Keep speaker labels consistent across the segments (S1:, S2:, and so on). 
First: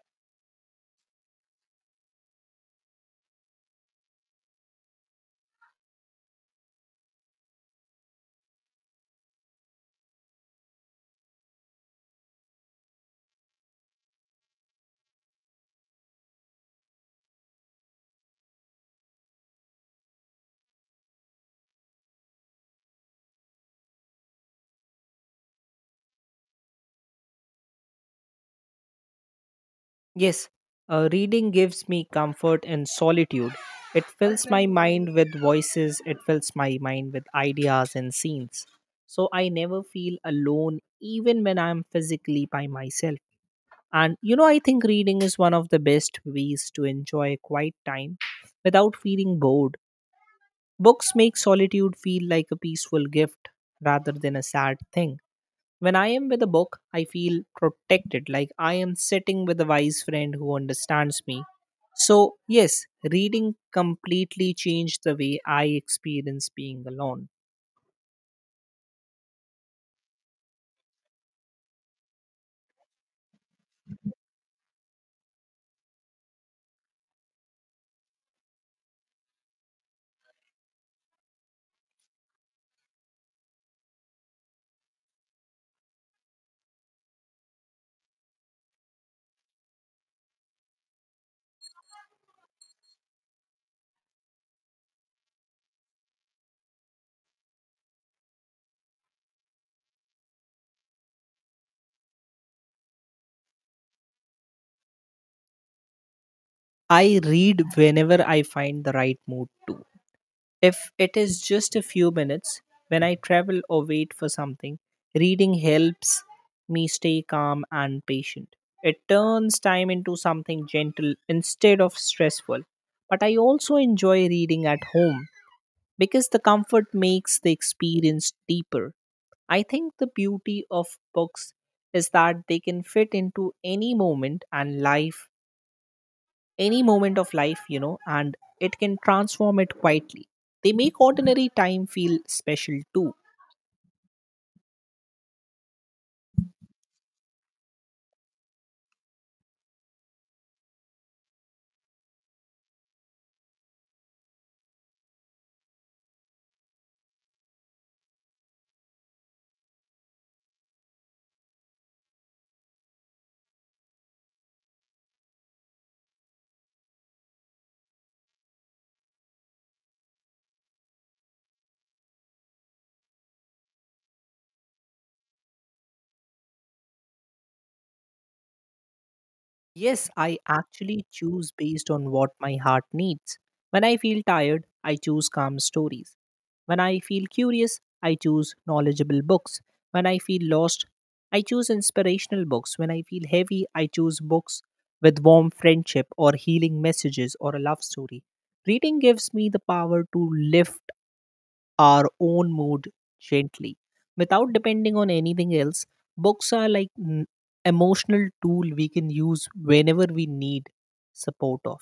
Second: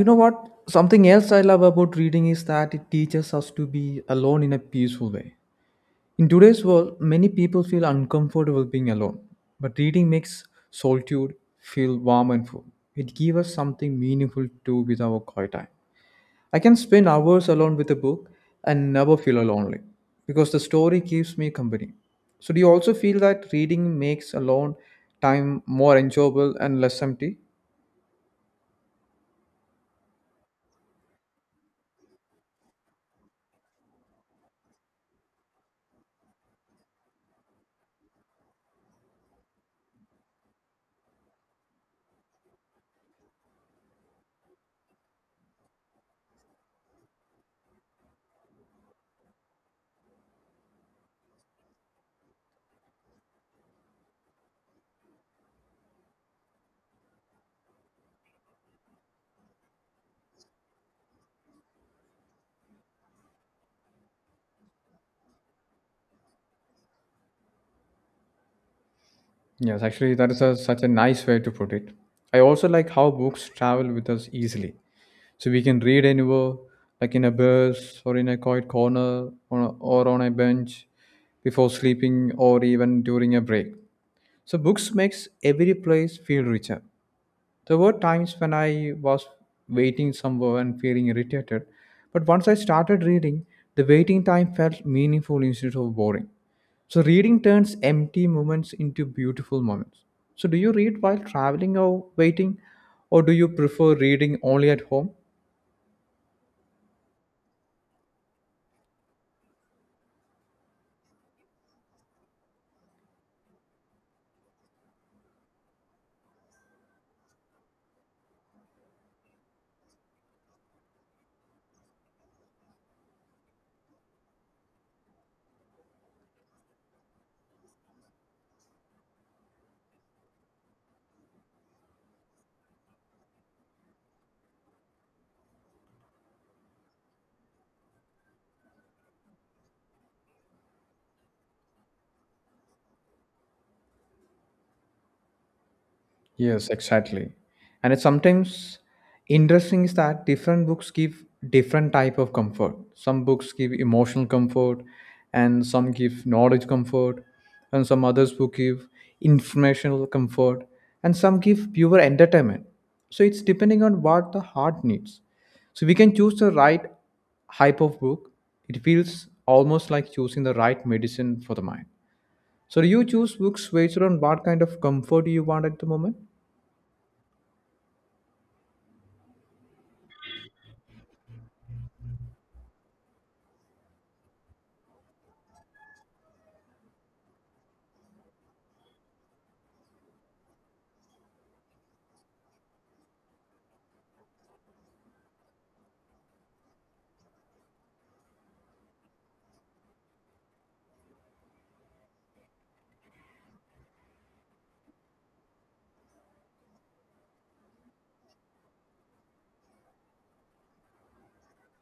S1: You know what? Something else I love about reading is that it teaches us to be alone in a peaceful way. In today's world, many people feel uncomfortable being alone, but reading makes solitude feel warm and full. It gives us something meaningful to do with our quiet time. I can spend hours alone with a book and never feel lonely because the story keeps me company. So, do you also feel that reading makes alone time more enjoyable and less empty?
S2: Yes, reading gives me comfort and solitude. It fills my mind with voices, it fills my mind with ideas and scenes. So I never feel alone, even when I'm physically by myself. And you know, I think reading is one of the best ways to enjoy quiet time without feeling bored. Books make solitude feel like a peaceful gift rather than a sad thing. When I am with a book, I feel protected, like I am sitting with a wise friend who understands me. So, yes, reading completely changed the way I experience being alone.
S1: Yes, actually, that is such a nice way to put it. I also like how books travel with us easily. So we can read anywhere, like in a bus or in a quiet corner or on a bench before sleeping or even during a break. So books makes every place feel richer. There were times when I was waiting somewhere and feeling irritated, but once I started reading, the waiting time felt meaningful instead of boring. So reading turns empty moments into beautiful moments. So do you read while traveling or waiting, or do you prefer reading only at home?
S2: I read whenever I find the right mood to. If it is just a few minutes, when I travel or wait for something, reading helps me stay calm and patient. It turns time into something gentle instead of stressful. But I also enjoy reading at home because the comfort makes the experience deeper. I think the beauty of books is that they can fit into any moment and life, any moment of life, you know, and it can transform it quietly. They make ordinary time feel special too.
S1: Yes, exactly. And it's sometimes interesting is that different books give different type of comfort. Some books give emotional comfort and some give knowledge comfort and some others who give informational comfort and some give pure entertainment. So it's depending on what the heart needs. So we can choose the right hype of book. It feels almost like choosing the right medicine for the mind. So do you choose books based on what kind of comfort you want at the moment?
S2: Yes, I actually choose based on what my heart needs. When I feel tired, I choose calm stories. When I feel curious, I choose knowledgeable books. When I feel lost, I choose inspirational books. When I feel heavy, I choose books with warm friendship or healing messages or a love story. Reading gives me the power to lift our own mood gently without depending on anything else. Books are like emotional tool we can use whenever we need support of.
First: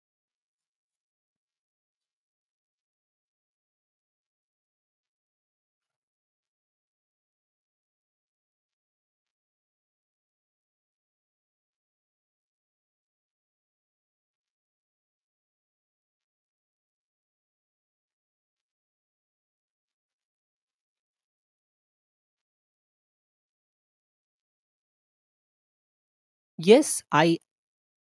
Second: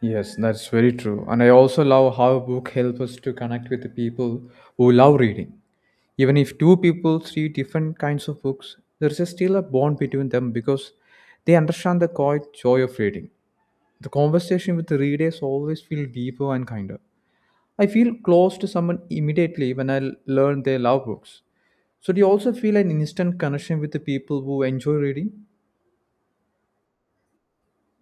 S1: Yes, that's very true. And I also love how a book helps us to connect with the people who love reading. Even if two people read different kinds of books, there is still a bond between them because they understand the quiet joy of reading. The conversation with the readers always feel deeper and kinder. I feel close to someone immediately when learn they love books. So do you also feel an instant connection with the people who enjoy reading?
S2: Yes, I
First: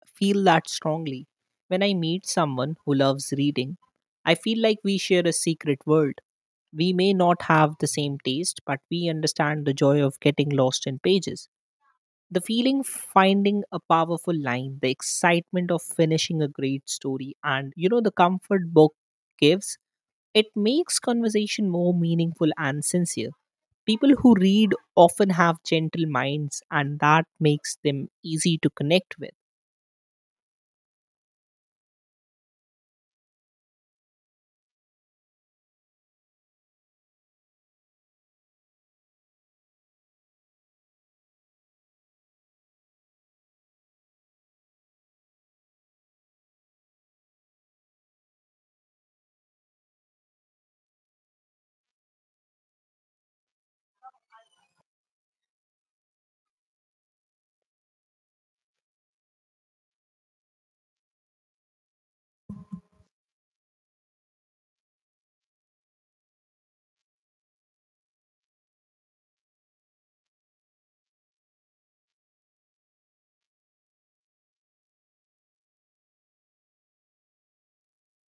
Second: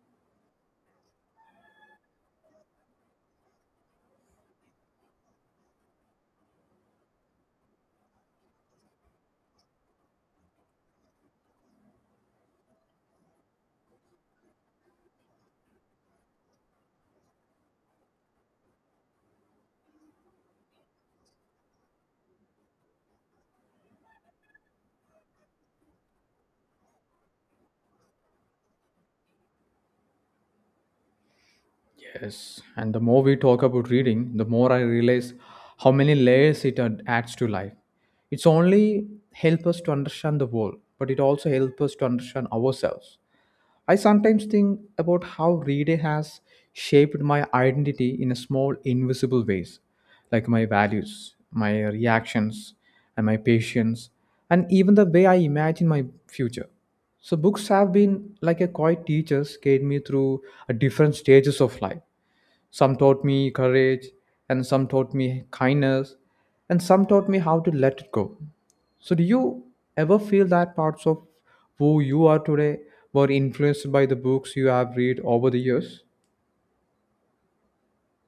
S2: feel that strongly. When I meet someone who loves reading, I feel like we share a secret world. We may not have the same taste, but we understand the joy of getting lost in pages. The feeling finding a powerful line, the excitement of finishing a great story, and you know, the comfort book gives, it makes conversation more meaningful and sincere. People who read often have gentle minds, and that makes them easy to connect with.
S1: Yes, and the more we talk about reading, the more I realize how many layers it adds to life. It's only help us to understand the world, but it also helps us to understand ourselves. I sometimes think about how reading has shaped my identity in a small invisible ways, like my values, my reactions, and my patience, and even the way I imagine my future. So books have been like a quiet teachers guide me through different stages of life. Some taught me courage and some taught me kindness and some taught me how to let it go. So do you ever feel that parts of who you are today were influenced by the books you have read over the years?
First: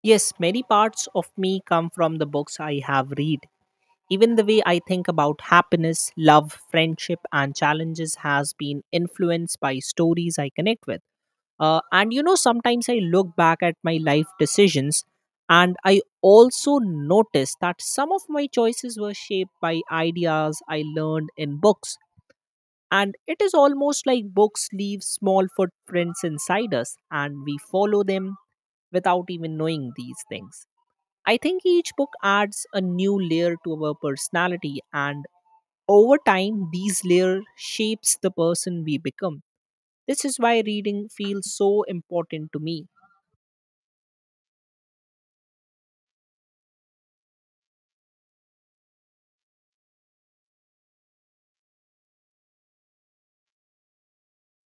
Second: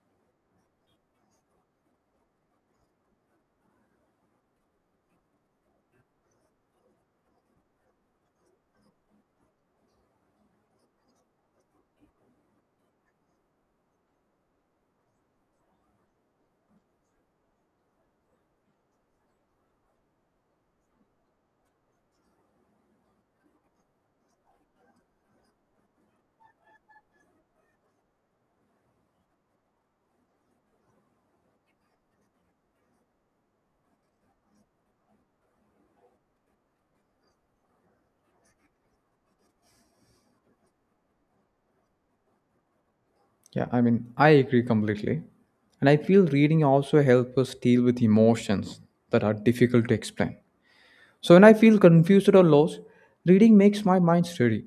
S2: Yes, many parts of me come from the books I have read. Even the way I think about happiness, love, friendship, and challenges has been influenced by stories I connect with. And you know, sometimes I look back at my life decisions and I also notice that some of my choices were shaped by ideas I learned in books. And it is almost like books leave small footprints inside us and we follow them without even knowing these things. I think each book adds a new layer to our personality, and over time, these layers shapes the person we become. This is why reading feels so important to me.
S1: Yeah, I mean, I agree completely. And I feel reading also helps us deal with emotions that are difficult to explain. So when I feel confused or lost, reading makes my mind steady.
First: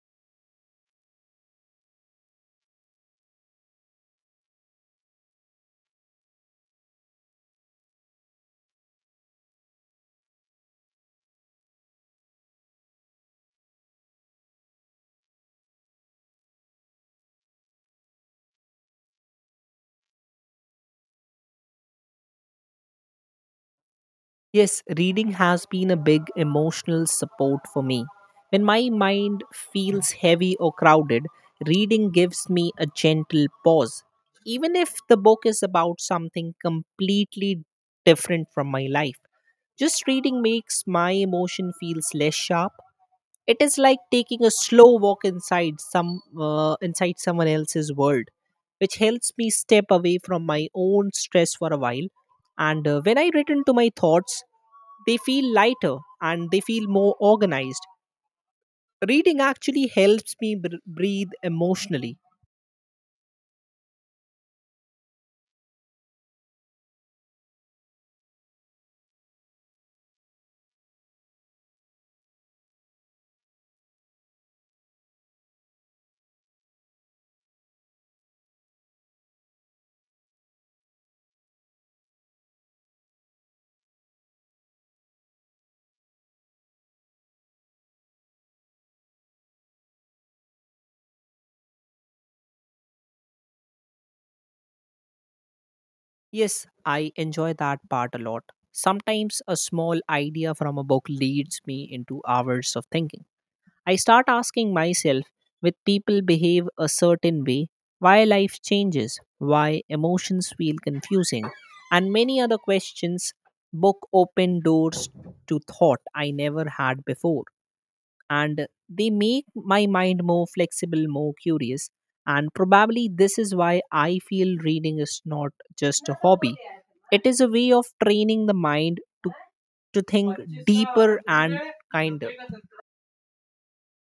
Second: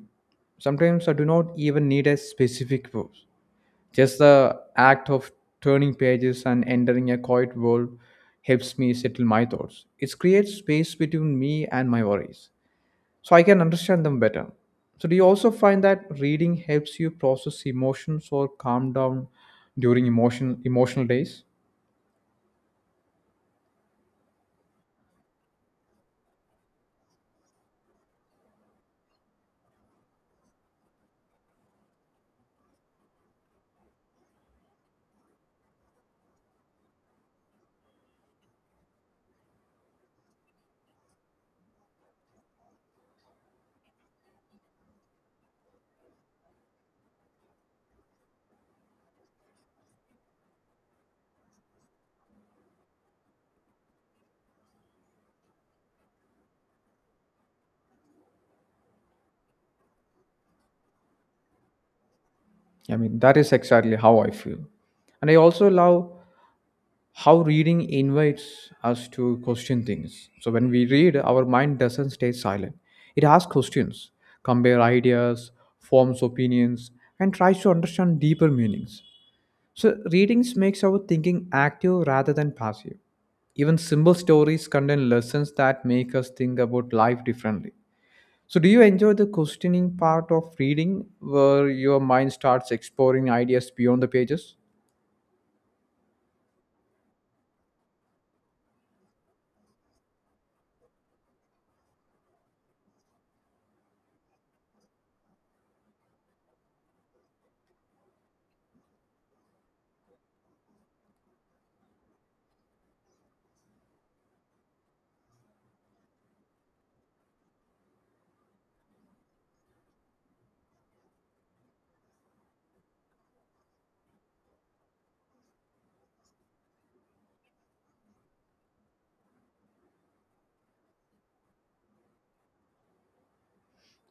S1: Sometimes I do not even need a specific verse. Just the act of turning pages and entering a quiet world helps me settle my thoughts. It creates space between me and my worries, so I can understand them better. So, do you also find that reading helps you process emotions or calm down during emotional days?
S2: Yes, reading has been a big emotional support for me. When my mind feels heavy or crowded, reading gives me a gentle pause. Even if the book is about something completely different from my life, just reading makes my emotion feels less sharp. It is like taking a slow walk inside some inside someone else's world, which helps me step away from my own stress for a while. And when I return to my thoughts, they feel lighter and they feel more organized. Reading actually helps me breathe emotionally.
S1: I mean, that is exactly how I feel. And I also love how reading invites us to question things. So when we read, our mind doesn't stay silent. It asks questions, compare ideas, forms opinions, and tries to understand deeper meanings. So readings makes our thinking active rather than passive. Even simple stories contain lessons that make us think about life differently. So do you enjoy the questioning part of reading where your mind starts exploring ideas beyond the pages?
S2: Yes, I enjoy that part a lot. Sometimes a small idea from a book leads me into hours of thinking. I start asking myself with people behave a certain way, why life changes, why emotions feel confusing, and many other questions. Book open doors to thought I never had before. And they make my mind more flexible, more curious. And probably this is why I feel reading is not just a hobby. It is a way of training the mind to, to think deeper and kinder.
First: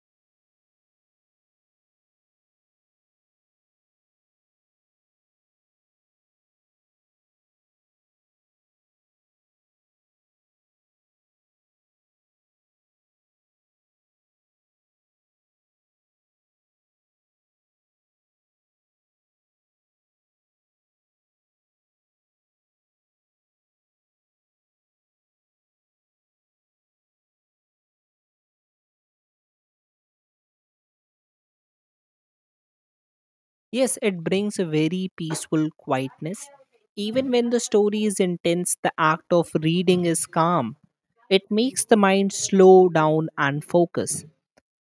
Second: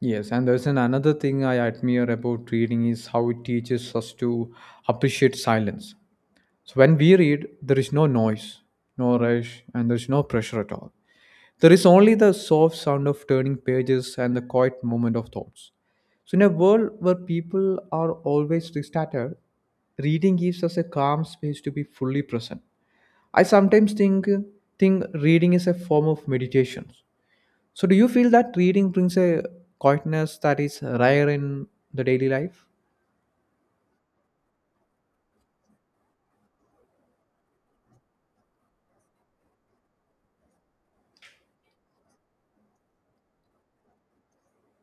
S1: Yes, and there's an another thing I admire about reading is how it teaches us to appreciate silence. So when we read, there is no noise, no rush, and there's no pressure at all. There is only the soft sound of turning pages and the quiet moment of thoughts. So in a world where people are always scattered, reading gives us a calm space to be fully present. I sometimes think reading is a form of meditation. So, do you feel that reading brings a quietness that is rare in the daily life?
S2: Yes, it brings a very peaceful quietness. Even when the story is intense, the act of reading is calm. It makes the mind slow down and focus.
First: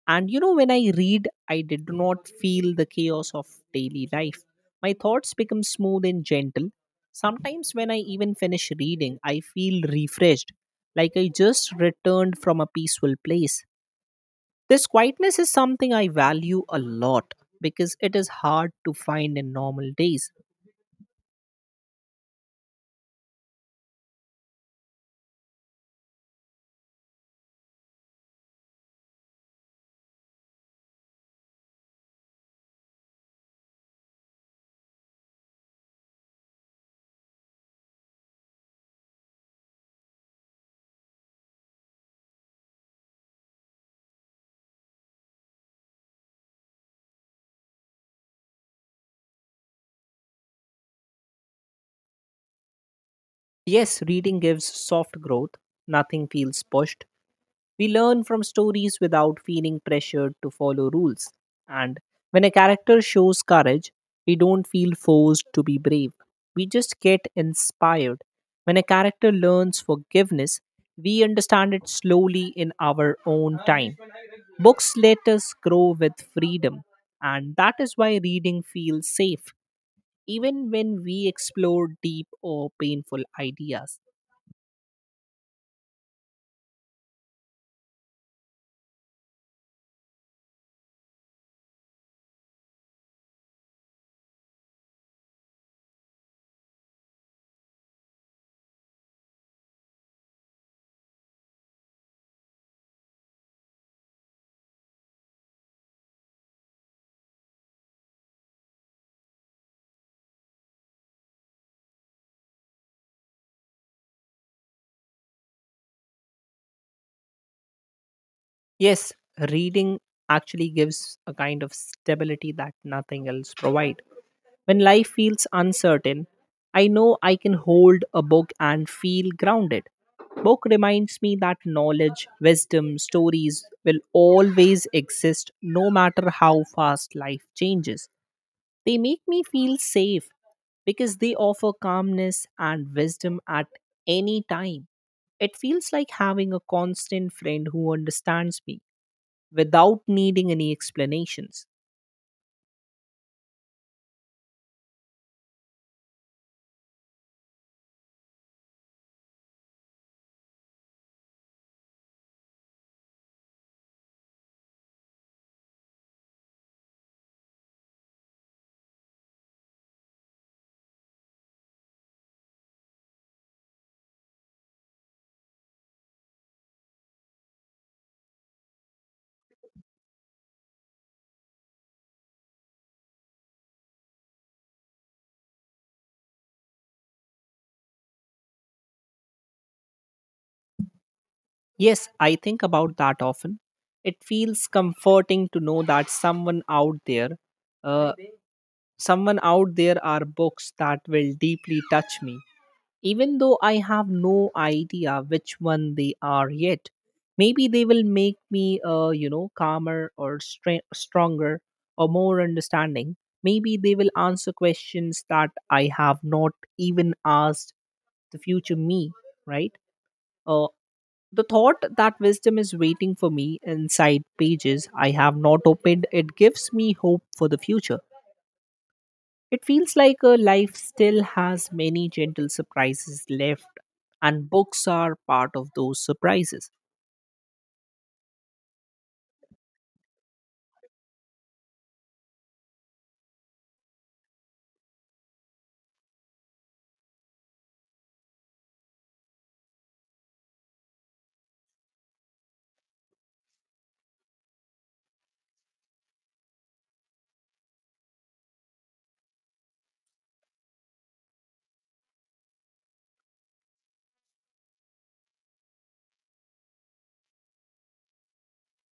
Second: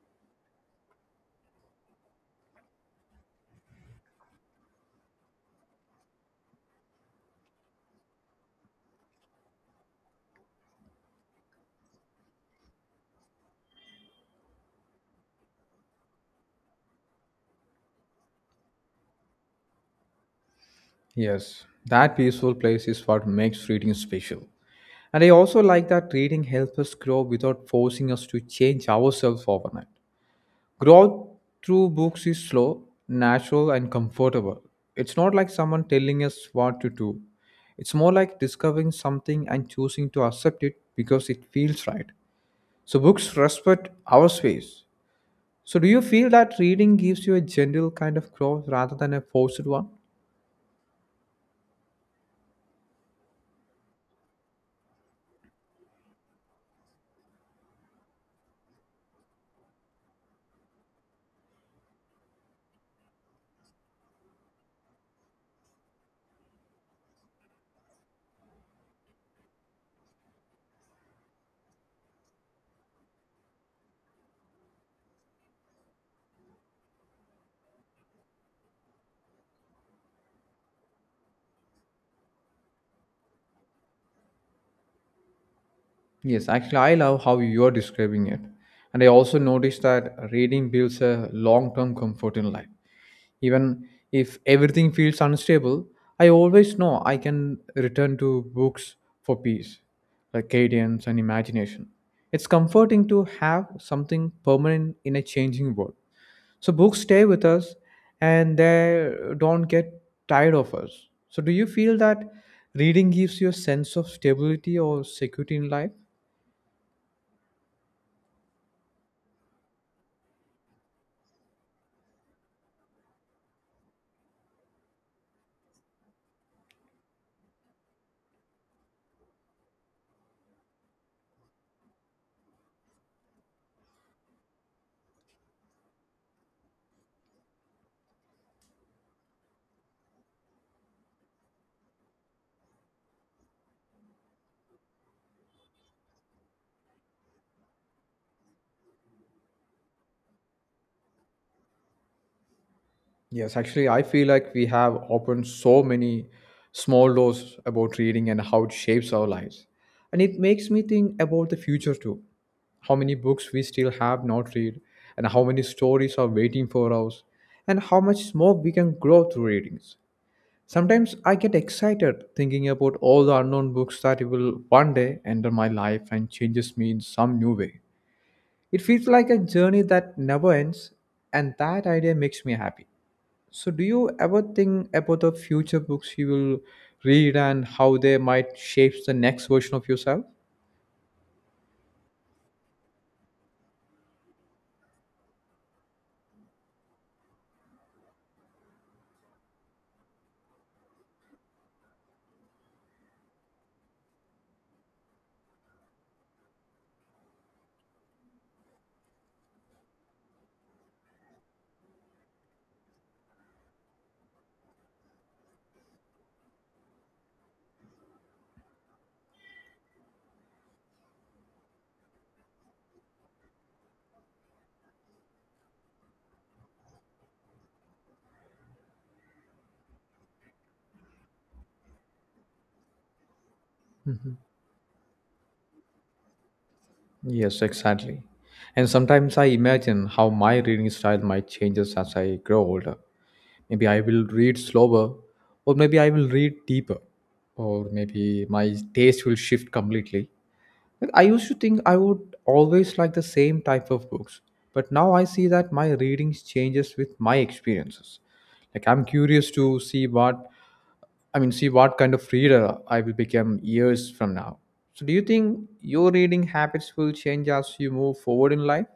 S2: And you know, when I read, I did not feel the chaos of daily life. My thoughts become smooth and gentle. Sometimes, when I even finish reading, I feel refreshed, like I just returned from a peaceful place. This quietness is something I value a lot because it is hard to find in normal days.
S1: Yes, that peaceful place is what makes reading special. And I also like that reading helps us grow without forcing us to change ourselves overnight. Growth through books is slow, natural, and comfortable. It's not like someone telling us what to do. It's more like discovering something and choosing to accept it because it feels right. So, books respect our space. So, do you feel that reading gives you a general kind of growth rather than a forced one?
S2: Yes, reading gives soft growth. Nothing feels pushed. We learn from stories without feeling pressured to follow rules. And when a character shows courage, we don't feel forced to be brave. We just get inspired. When a character learns forgiveness, we understand it slowly in our own time. Books let us grow with freedom, and that is why reading feels safe, even when we explore deep or painful ideas.
S1: Yes, actually, I love how you're describing it. And I also noticed that reading builds a long term comfort in life. Even if everything feels unstable, I always know I can return to books for peace, like cadence and imagination. It's comforting to have something permanent in a changing world. So books stay with us and they don't get tired of us. So do you feel that reading gives you a sense of stability or security in life?
S2: Yes, reading actually gives a kind of stability that nothing else provide. When life feels uncertain, I know I can hold a book and feel grounded. Book reminds me that knowledge, wisdom, stories will always exist no matter how fast life changes. They make me feel safe because they offer calmness and wisdom at any time. It feels like having a constant friend who understands me without needing any explanations.
S1: Yes, actually, I feel like we have opened so many small doors about reading and how it shapes our lives. And it makes me think about the future too. How many books we still have not read, and how many stories are waiting for us, and how much more we can grow through readings. Sometimes I get excited thinking about all the unknown books that will one day enter my life and changes me in some new way. It feels like a journey that never ends, and that idea makes me happy. So, do you ever think about the future books you will read and how they might shape the next version of yourself?
S2: Yes, I think about that often. It feels comforting to know that uh, someone out there are books that will deeply touch me, even though I have no idea which one they are yet. Maybe they will make me, you know, calmer or stronger or more understanding. Maybe they will answer questions that I have not even asked the future me, right? Uh, the thought that wisdom is waiting for me inside pages I have not opened, it gives me hope for the future. It feels like a life still has many gentle surprises left,
S1: Mhm.
S2: and books are part of those surprises.
S1: Yes, exactly. And sometimes I imagine how my reading style might change as I grow older. Maybe I will read slower or maybe I will read deeper or maybe my taste will shift completely. Like, I used to think I would always like the same type of books, but now I see that my readings changes with my experiences. Like I'm curious to see what I mean see what kind of reader I will become years from now. So do you think your reading habits will change as you move forward in life?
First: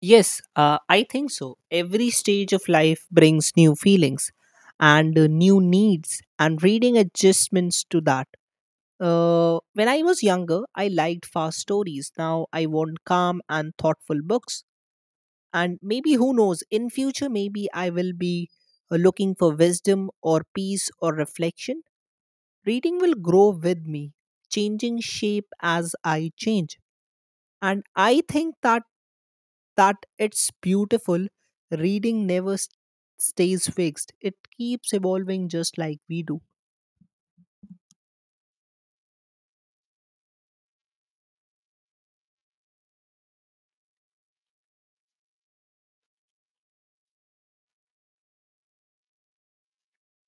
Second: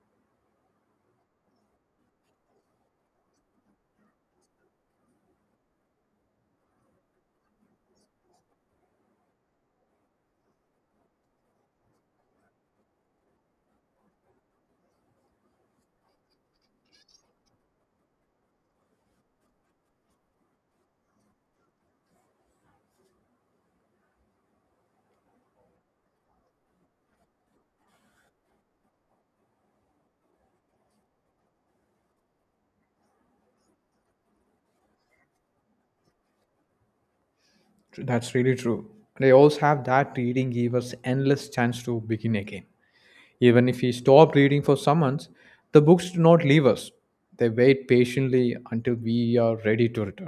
S2: Yes, I think so. Every stage of life brings new feelings and new needs and reading adjustments to that. When I was younger, I liked fast stories. Now I want calm and thoughtful books. And maybe, who knows, in future, maybe I will be looking for wisdom or peace or reflection. Reading will grow with me, changing shape as I change. And I think that it's beautiful. Reading never stays fixed, it keeps evolving just like we do.
S1: That's really true. They also have that reading give us endless chance to begin again. Even if we stop reading for summons, the books do not leave us. They wait patiently until we are ready to return.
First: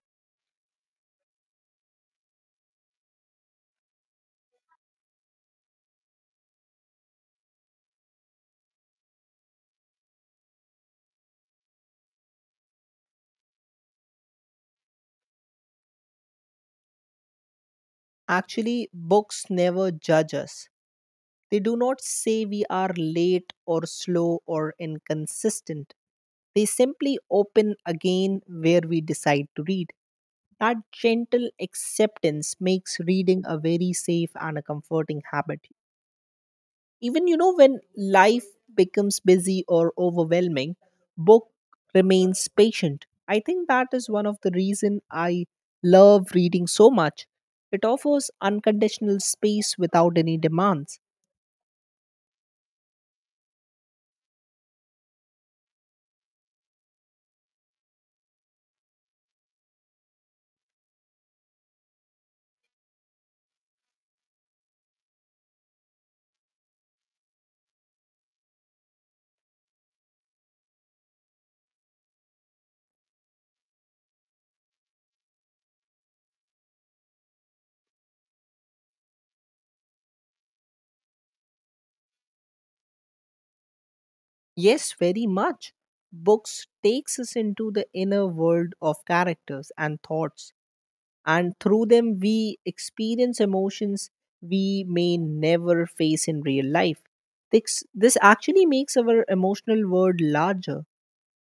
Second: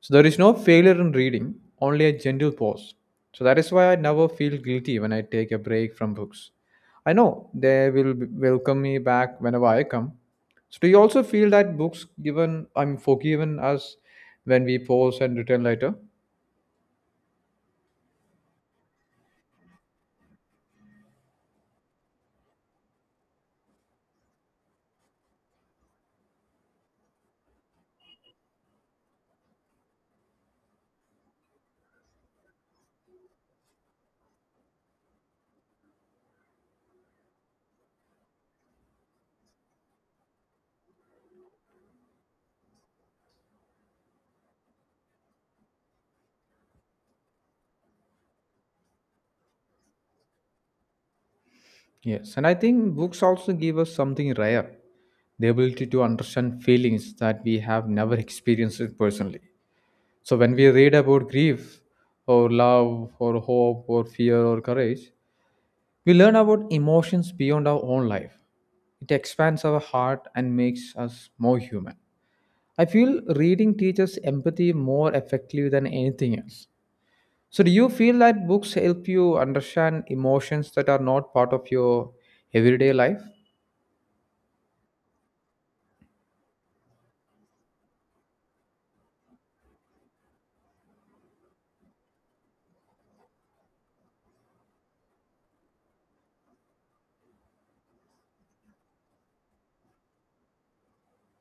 S1: So there is no failure in reading, only a gentle pause. So that is why I never feel guilty when I take a break from books. I know they will welcome me back whenever I come. So do you also feel that books given I'm forgiven us when we pause and return later?
S2: Actually, books never judge us. They do not say we are late or slow or inconsistent. They simply open again where we decide to read. That gentle acceptance makes reading a very safe and a comforting habit. Even you know when life becomes busy or overwhelming, book remains patient. I think that is one of the reason I love reading so much. It offers unconditional space without any demands.
S1: Yes, and I think books also give us something rare, the ability to understand feelings that we have never experienced it personally. So, when we read about grief, or love, or hope, or fear, or courage, we learn about emotions beyond our own life. It expands our heart and makes us more human. I feel reading teaches empathy more effectively than anything else. So, do you feel that books help you understand emotions that are not part of your everyday life?
S2: Yes, very much. Books takes us into the inner world of characters and thoughts and through them we experience emotions we may never face in real life. This actually makes our emotional world larger.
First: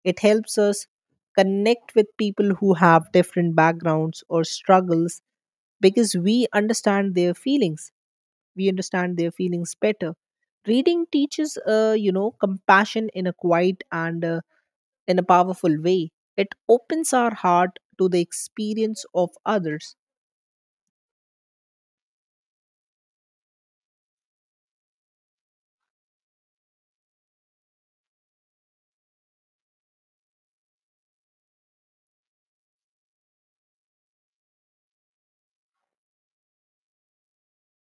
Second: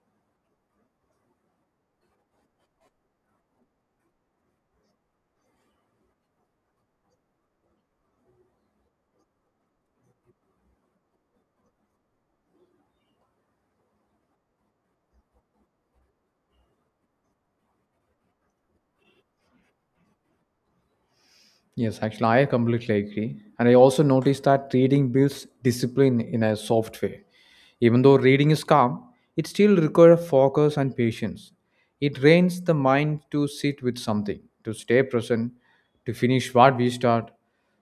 S2: It helps us connect with people who have different backgrounds or struggles because we understand their feelings. We understand their feelings better. Reading teaches, you know, compassion in a quiet and in a powerful way. It opens our heart to the experience of others.
S1: Yes, actually, I completely agree. And I also noticed that reading builds discipline in a soft way. Even though reading is calm, it still requires focus and patience. It trains the mind to sit with something, to stay present, to finish what we start.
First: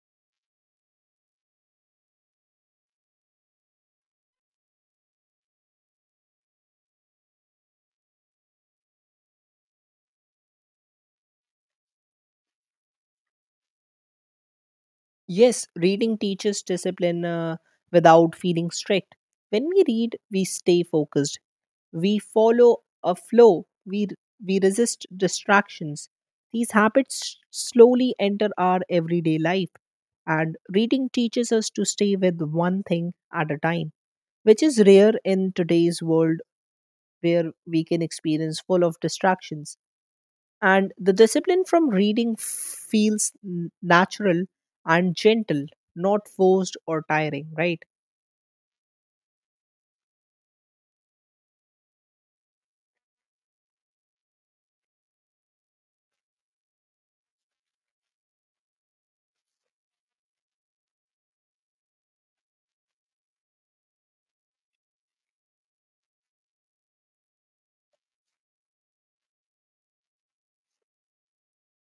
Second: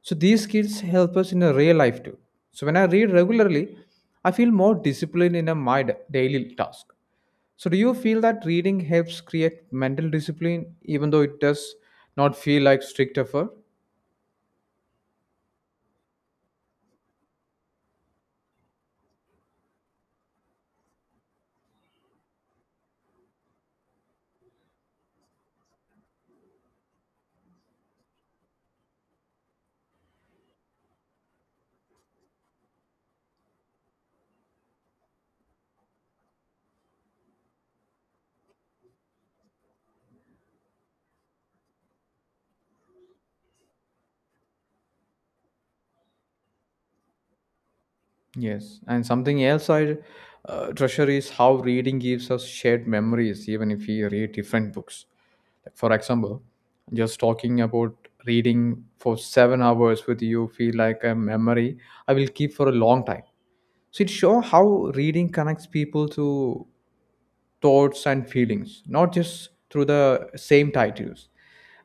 S1: So these skills help us in a real life too. So when I read regularly, I feel more disciplined in my daily task. So do you feel that reading helps create mental discipline, even though it does not feel like strict effort?
S2: Yes, reading teaches discipline without feeling strict. When we read, we stay focused. We follow a flow. We resist distractions. These habits slowly enter our everyday life, and reading teaches us to stay with one thing at a time, which is rare in today's world where we can experience full of distractions and the discipline from reading feels natural and gentle, not forced or tiring, right?
S1: Yes, and something else I treasure is how reading gives us shared memories, even if we read different books. Like for example, just talking about reading for 7 hours with you feel like a memory I will keep for a long time. So it shows how reading connects people to thoughts and feelings, not just through the same titles.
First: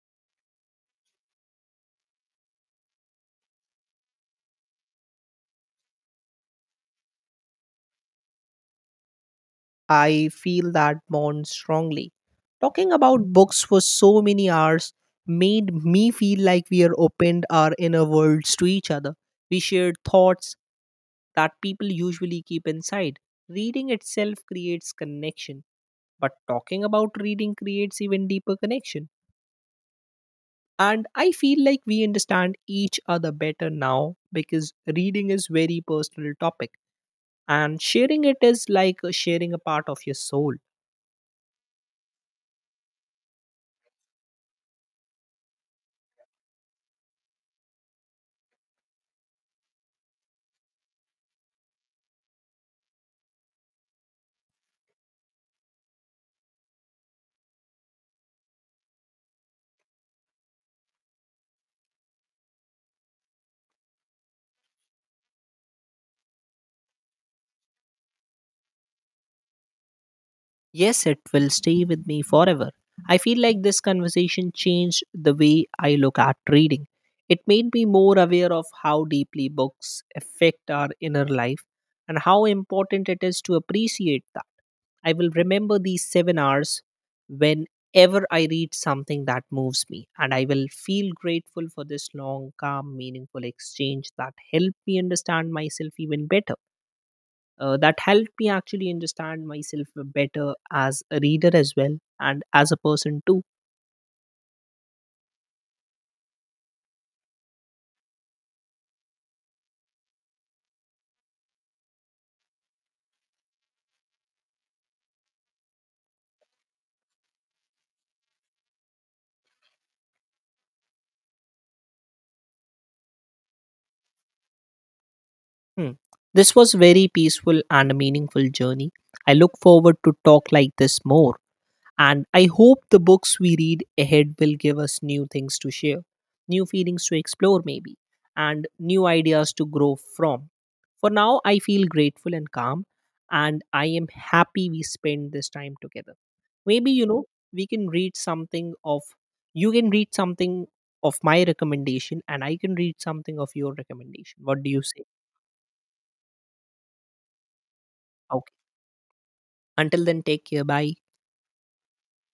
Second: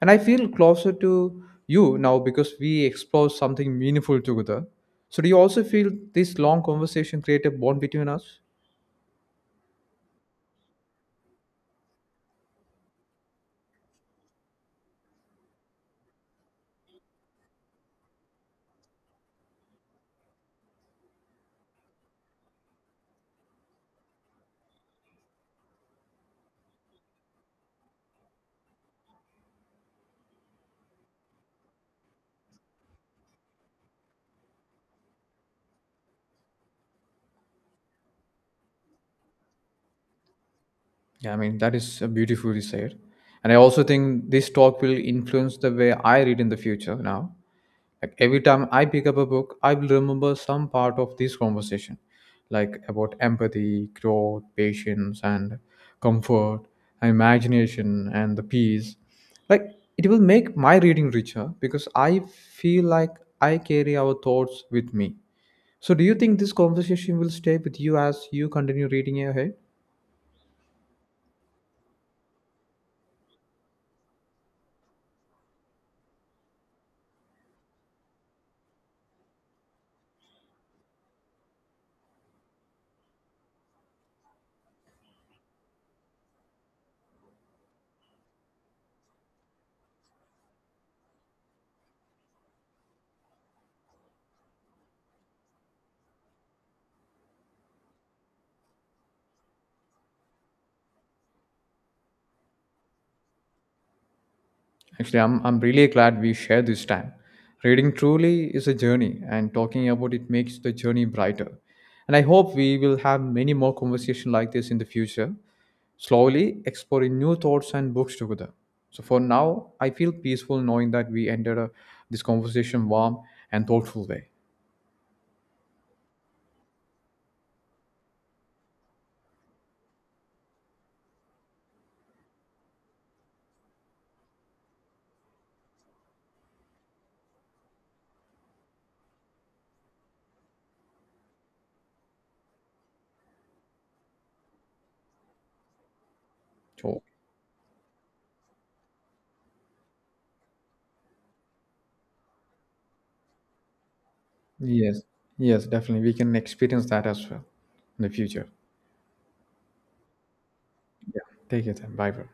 S1: And I feel closer to you now because we explore something meaningful together. So, do you also feel this long conversation create a bond between us?
S2: I feel that bond strongly. Talking about books for so many hours made me feel like we are opened our inner worlds to each other. We shared thoughts that people usually keep inside. Reading itself creates connection, but talking about reading creates even deeper connection. And I feel like we understand each other better now because reading is very personal topic and sharing it is like sharing a part of your soul.
S1: Yeah, I mean, that is beautifully said. And I also think this talk will influence the way I read in the future now. Like every time I pick up a book, I will remember some part of this conversation, like about empathy, growth, patience, and comfort, and imagination, and the peace. Like it will make my reading richer because I feel like I carry our thoughts with me. So, do you think this conversation will stay with you as you continue reading ahead?
S2: Yes, it will stay with me forever. I feel like this conversation changed the way I look at reading. It made me more aware of how deeply books affect our inner life and how important it is to appreciate that. I will remember these 7 hours whenever I read something that moves me, and I will feel grateful for this long, calm, meaningful exchange that helped me understand myself even better, that helped me actually understand myself better as a reader as well and as a person too.
S1: Actually, I'm really glad we shared this time. Reading truly is a journey, and talking about it makes the journey brighter. And I hope we will have many more conversations like this in the future, slowly exploring new thoughts and books together. So, for now, I feel peaceful knowing that we ended this conversation warm and thoughtful way.
S2: Hmm. This was very peaceful and meaningful journey. I look forward to talk like this more, and I hope the books we read ahead will give us new things to share, new feelings to explore maybe, and new ideas to grow from. For now, I feel grateful and calm, and I am happy we spent this time together. Maybe
S1: So,
S2: you know, we can read something of, you can read something of my recommendation and I can read something of your recommendation. What do you
S1: yes,
S2: say?
S1: yes, definitely. We can experience that as well in the future.
S2: Okay, until then, take care. Bye.
S1: Take it then. Bye, bro.